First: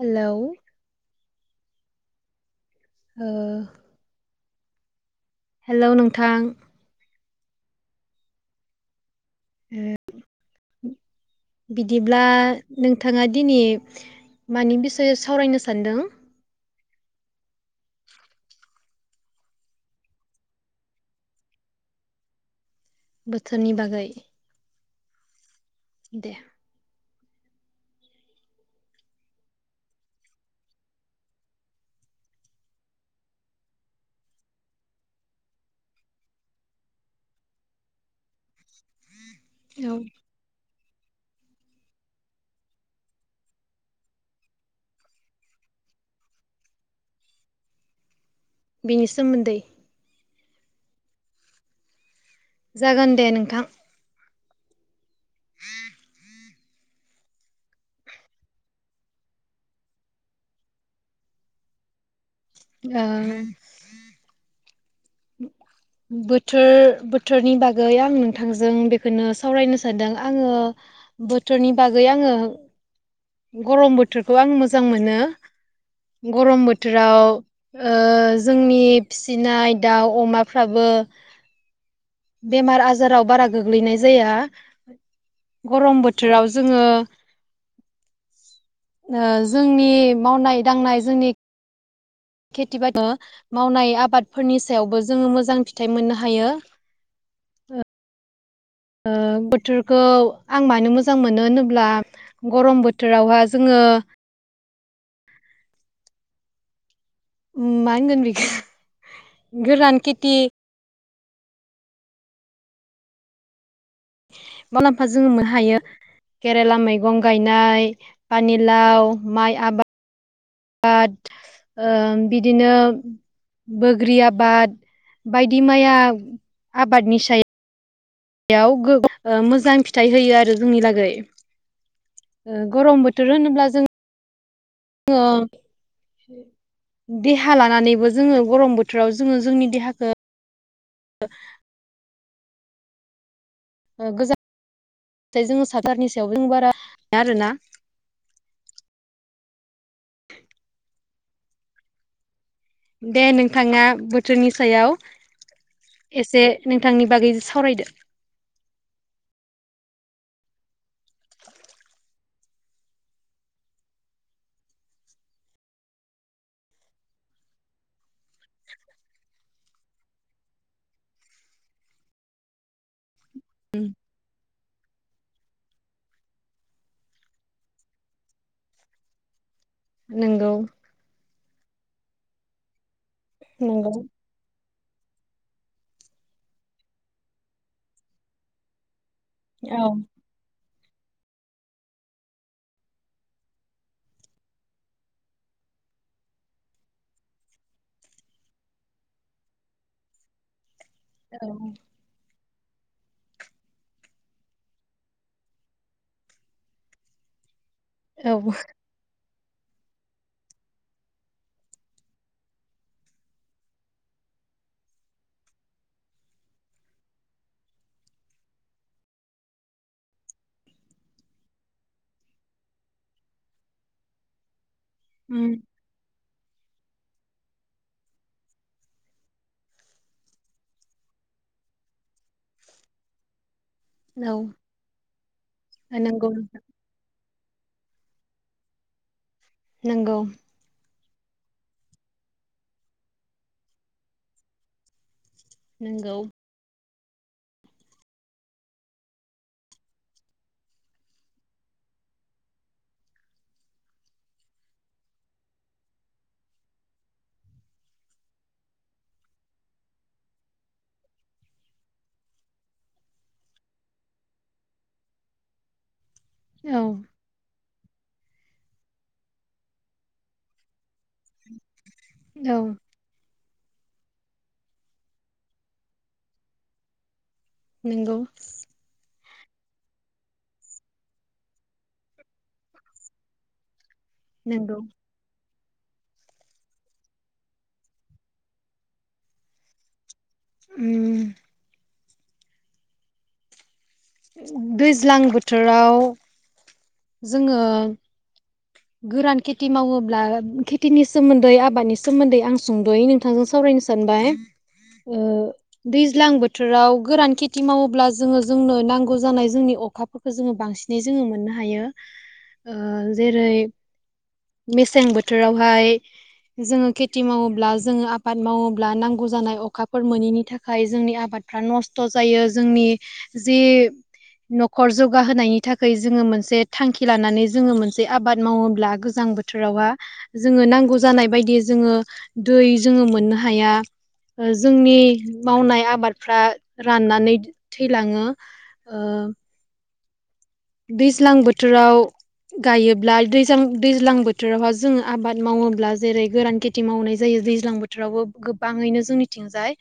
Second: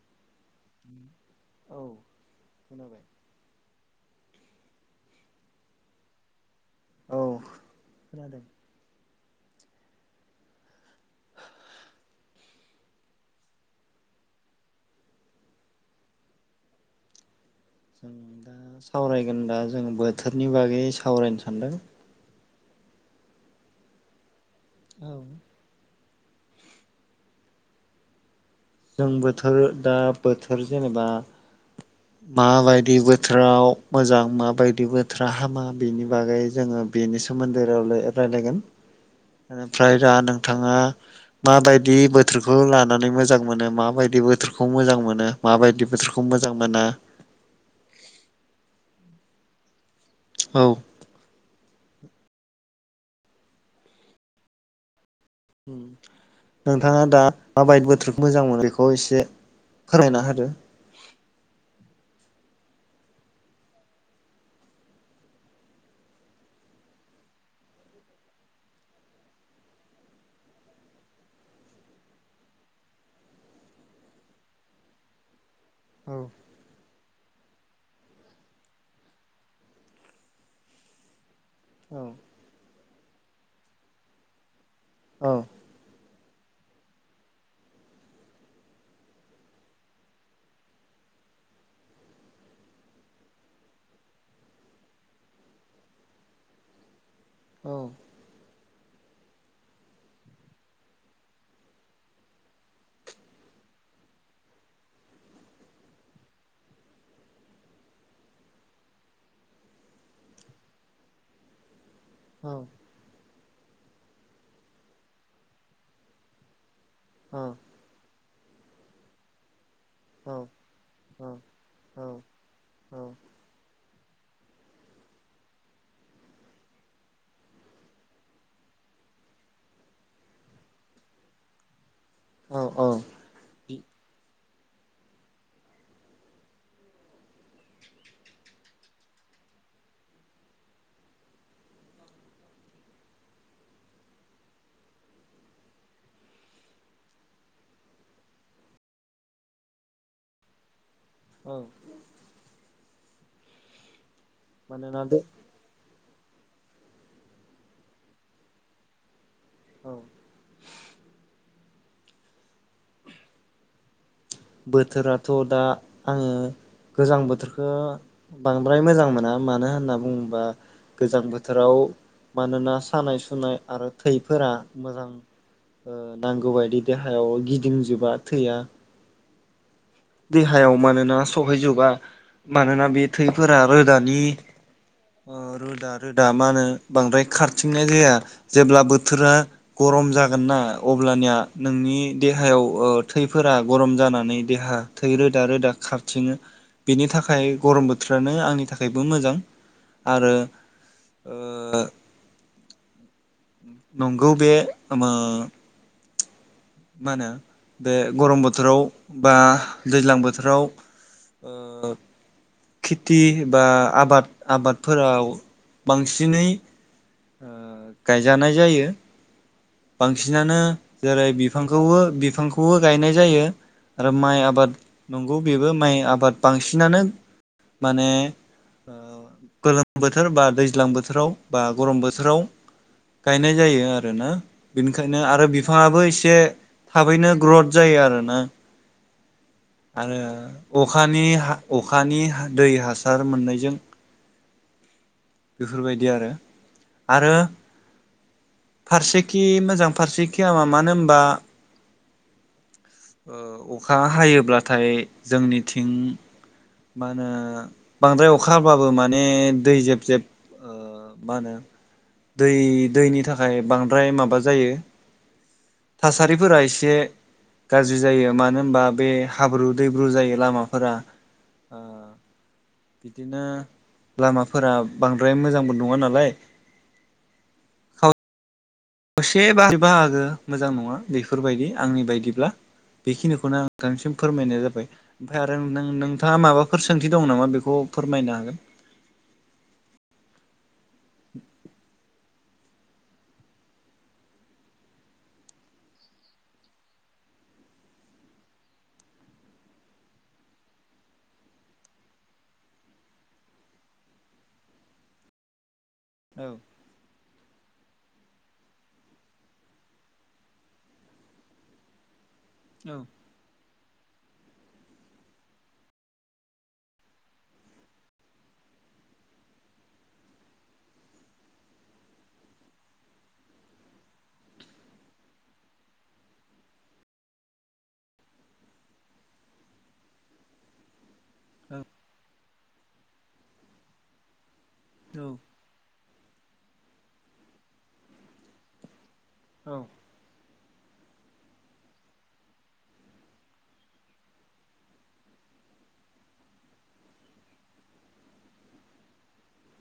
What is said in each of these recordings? Hello [inaudible] ओ हेल' नोंथां औ खोनादों ओ बिदिब्ला नोंथाङा दिनै मानि बिसयाव सावरायनो सानदों जों दा सावरायगोन दा जों बोथोरनि बागै सावरायनो सानदों बोथोरनि बागै औ दे जों बोथोर दा बोथोर जेनेबा माबायदि बोथोराव मोजां माबायदि बोथोरा हामा बेनि बागै जोङो बेनि सोमोन्दै रायलायगोन ओमफ्राय औ दा नोंथाङा माबायदि बोथोरखौ लानानै मोजां मोनो माबायदि बोथोरखौ मोजां मोनो माबायदि बोथोरखौ मोजां मोना [inaudible] बेनि सोमोन्दै औ जागोन दे नोंथां नोंथाङा दा मा [unintelligible] बोथोरखौ मोजां मोनो बेखौ एसे फोरमायना होदो ओं बोथोर बोथोरनि बागै आं नोंथांजों बेखौनो सावरायनो सानदों आङो बोथोरनि बागै आङो गरम बोथोरखौ आं मोजां मोनो औ गरम बोथोर बोथोराव ओ जोंनि फिसिनाय दाउ अमाफ्राबो औ बेमार आजाराव बारा गोग्लैनाय जाया औ गरम बोथोराव जोङो ओ जोंनि मावनाय दांनाय जोंनि खेथि बाथि मावनाय आबादफोरनि सायावबो जोङो मोजां फिथाइ मोननो हायो औ ओ बोथोरखौ आं मानो मोजां मोनो होनोब्ला गरम बोथोरावहाय जोङो मा होनगोन बिखौ गोरान खेथि औ मुलाम्फा जोङो मोननो हायो केरेला मैगं औ गायनाय पानिलाव माइ औ आबाद आबाद ओ बिदिनो बोग्रि आबाद बायदि माया आबादनि सायाव याव मोजां फिथाइ होयो आरो जोंनि लागै औ औ गरम बोथोर होनोब्ला जों जों देहा लानानैबो जोङो गरम बोथोराव जोङो जोंनि देहाखौ [unintelligible] औ। दे नोंथाङा थोरनि सायाव मानोना बे एसे नोंथांनि बागै सावरायदो। औ। बोथोराथ दा आङो गोजां बोथोरखौ बांद्राय मोजां मोना मानो होनना बुङोबा गोजां बोथोराव मानोना सानाय सु सुनाय आरो थैफोरा मोजां ओ नांगौबायदि देहायाव गिदिंजोबा थैया। नंगौ देहायाव मानोना सहैजोबा मानोना बे थैफोरा नंगौ रोदानि अ रोदा रोदा मा होनो बांद्राय खारथिंनाय जाया जेब्ला बो थोरा औ गरम जागोन ना अब्लानिया नोंनि देहायाव ओ थैफोरा गरम जानानै देहा थै रोदा रोदा खारथिङो बेनि थाखाय गरम बोथोरानो आंनि थाखायबो मोजां आरो औ ओ नंगौ बे ओ मा होनो बे गरम औ बोथोराव बा दैज्लां बोथोराव खेथि बा आबाद आबादफोराव बांसिनै ओ गायजानाय जायो। बांसिनानो जेरै बिफांखौबो बिफांखौबो गायनाय जायो आरो माइ आबाद नंगौ उम बेबो माइ आबाद बांसिनानो माने ओ गोलोम बोथोर बा दैज्लां बोथोराव बा गरम बोथोराव गायनाय जायो। आरोना। औ बेनिखायनो आरो बिफाङाबो नंगौ एसे थाब थाबैनो ग्रथ जायो आरोना। नंगौ आङो अ अखानि हा अखानि हा दै हासार मोननायजों बेफोरबायदि नंगौ आरो। आरो फारसेखि मोजां फारसेखि हामा मानो होनबा ओ अखा हायोब्लाथाय जोंनिथिं मा होनो बांद्राय अखा हाबाबो माने दै जेब जेब ओ मा होनो दै दैनि थाखाय बांद्राय माबा जायो। थासारिफोरा औ इसे गाज्रि जायो मानो होनबा बे हाब्रु दैब्रु जायो लामाफोरा ओ औ बिदिनो लामाफोरा बांद्राय मोजांबो नङा नालाय नंगौ दसे बा बाहागो मोजां नङा बेफोरबायदि आंनि बायदिब्ला बेखिनिखौनो आं थांसिम फोरमायनाय नंगौ जाबाय ओमफ्राय आं नों नों नोंथाङा माबाफोर सोंथि दं नामा बेखौ फोरमायनो हागोन। उम दैज्लां बोथोराव जोङो गोरान खेथि मावोब्ला खेथिनि सोमोन्दै आबादनि सोमोन्दै आं सुंद'यै नोंथांजों सावरायनो सानबाय ओ दैज्लां औ बोथोराव गोरान खेथि मावोब्ला जोङो जोंनो नांगौ जानाय जोंनि अखाफोरखौ जोङो बांसिनै जोङो मोननो हायो। [inaudible] ओ औ जेरै मेसें बोथोरावहाय जोङो खेथि मावोब्ला जोङो आबाद मावोब्ला नांगौ जानाय अखाफोर मोनैनि थाखाय जोंनि आबादफ्रा नस्थ' जायो जोंनि जि न'खर जौगाहोनायनि थाखाय जोङो मोनसे थांखि लानानै जोङो मोनसे आबाद मावोब्ला गोजां बोथोरावहा जोङो नांगौ जानाय बायदि जोङो दै जोङो मोननो हाया ओ जोंनि औ मावनाय आबाद फ्रा राननानै थैलाङो ओ औ औ दैज्लां बोथोराव गायोब्ला दैजां दैज्लां बोथोरावहा जोङो आबाद मावोब्ला जेरै गोरान खेथि मावनाय जायो दैज्लां बोथोरावबो गोबाङैनो जोंनिथिंजाय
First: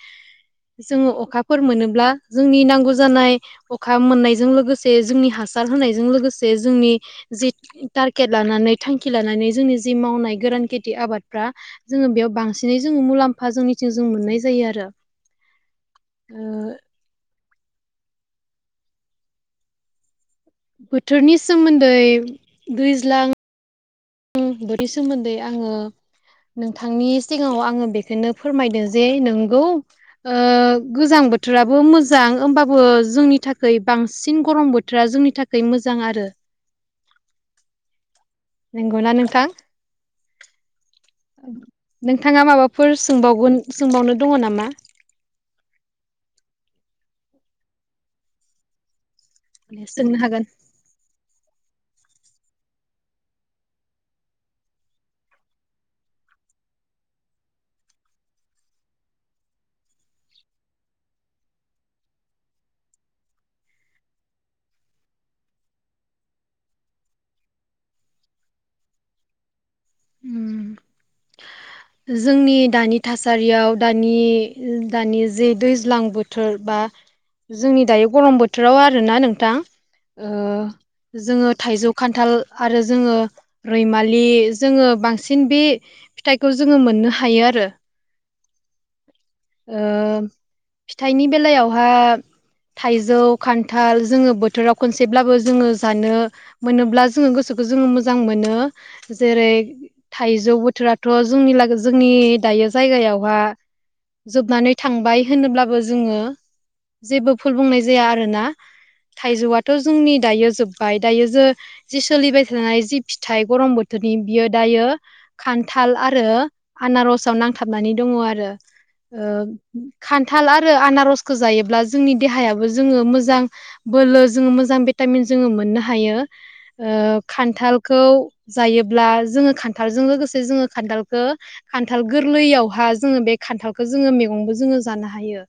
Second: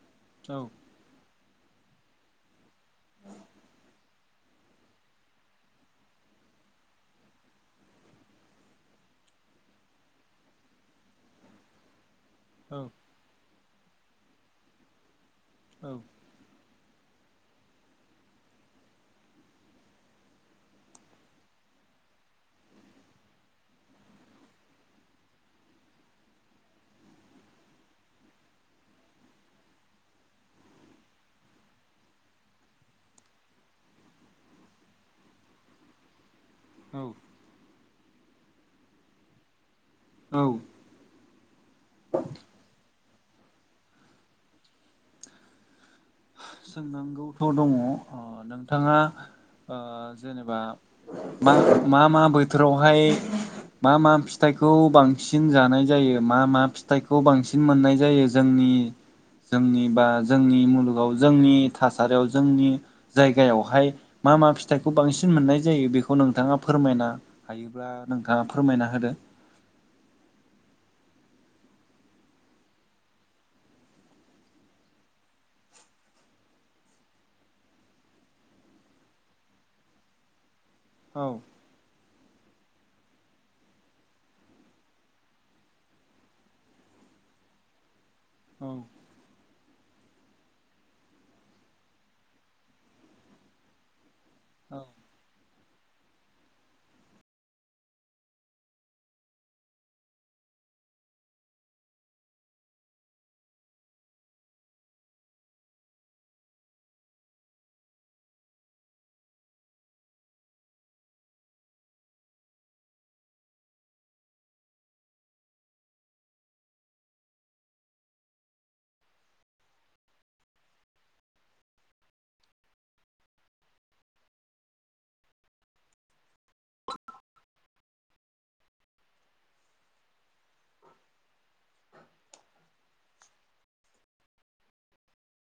औ जोङो अखा फोर मोनोब्ला जोंनि नांगौ जानाय अखा मोननायजों लोगोसे जोंनि हासा हासार होनायजों लोगोसे जोंनि जि टारगेट लानानै थांखि लानानै जोंनि जि मावनाय गोरान खेथि आबादफ्रा जोङो बेयाव बांसिनै औ जो मुलामफा जोंनिथिं जों मोननाय जायो आरो औ ओ बोथोरनि सोमोन्दै दैज्लां [unintelligible] सोमोन्दै आङो नोंथांनि सिगाङाव आङो बेखौनो फोरमायदों जे नोंगौ गोजां बोथोराबो मोजां होमबाबो जोंनि थाखाय बांसिन गरम बोथोरा जोंनि थाखाय मोजां आरो औ नंगौना नोंथां औ नोंथाङा माबाफोर सोंबावगोन सोंबावनो दङ नामा सोंनांगौथ' दङ नोंथाङा ओ सोंनो हागोन जेनेबा मा मा मा बोथोरावहाय मा मा फिथाइखौ बांसिन जानाय जायो मा मा फिथाइखौ बांसिन मोननाय जायो जोंनि जोंनि बा जोंनि मुलुगाव जोंनि थासारियाव जोंनि जायगायावहाय मा मा फिथाइखौ बांसिन मोननाय जायो बेखौ नोंथाङा फोरमायनो हायोब्ला नोंथाङा फोरमायना होदो। उम जोंनि दानि थासारियाव दानि दानि जे दैज्लां बोथोर बा जोंनि दायो गरम बोथोराव आरोना नोंथां औ जोङो थाइजौ खान्थि खान्थाल आरो जोङो रैमालि जोङो बांसिन बे फिथ खौ जोङो मोननो हायो आरो औ फिथाइनि बेलायावहा थाइजौ खान्थाल जोङो बोथोराव औ खनसेब्लाबो जोङो जानो मोनोब्ला जोङो गोसोखौ जोङो मोजां मोनो जेरै थाइजौ बोथोरा जनि जोंनि दायो जायगायावहा जोबनानै थांबाय होनोब्लाबो जोङो जेबो फुल बुंनाय जाया आरोना थाइजौआथ' जोंनि दायो जोब्बाय दायो ज जि सोलिबाय थानाय जि फिथाइ गरम बोथोरनि बियो दायो ख खान्थाल आरो आनारसआव नांथाबनानै दङ आरो खान्थाल आरो आनारसखौ जायोब्ला जोंनि देहायाबो जोङो मोजां बोलो जोङो मोजां भिटामिन जोङो मोननो हायो खान्थालखौ जायोब्ला जोङो खान्थालजों लोगोसे जोङो खान्थालखौ खान्थाल गोरलैयावहा जोङो बे खान्थालखौो जोङो मैगंबो जोङो जानो हायो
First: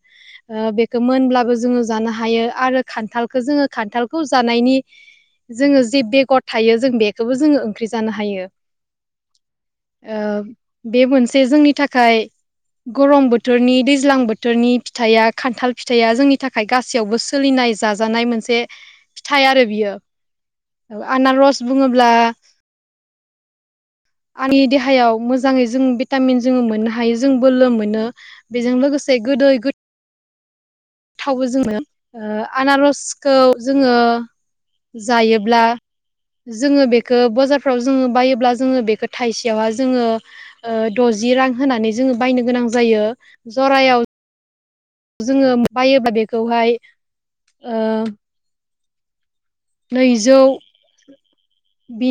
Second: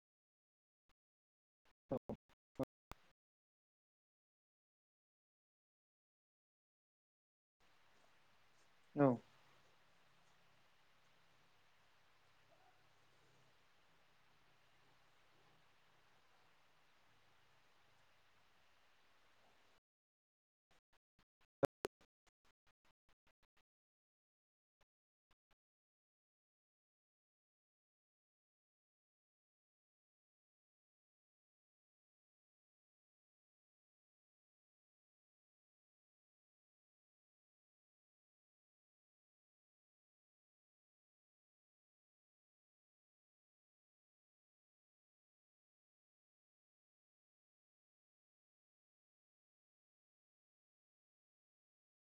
बेखौ मोनब्लाबो जोङो जानो हायो आरो खान्थालखौ जोङो खान्थालखौ जानायनि जोङो जे बेगर थायो जों बेखौबो जोङो ओंख्रि जानो हायो औ बे मोनसे जोंनि थाखाय गरम बोथोरनि दैज्लां बोथोरनि फिथाइया खान्थाल फिथाइया जोंनि थाखाय गासैयावबो सोलिनाय जाजानाय मोनसे फिथाइ आरो बियो आनारस बुङोब्ला आंनि देहायाव मोजाङै जों भिटामिन जोङो मोननो हायो जों बोलो मोनो बेजों लोगोसे गोदै थावबो जोङो आनारसखौ जोङो जायोब्ला जोङो बेखौ बाजारफ्राव जोङो बायोब्ला जोङो बेखौ थाइसेयावहा जोङो द'जि रां होनानै जोङो बायनो गोनां जायो जरायाव जोङो बायोबा बेखौहाय नैौ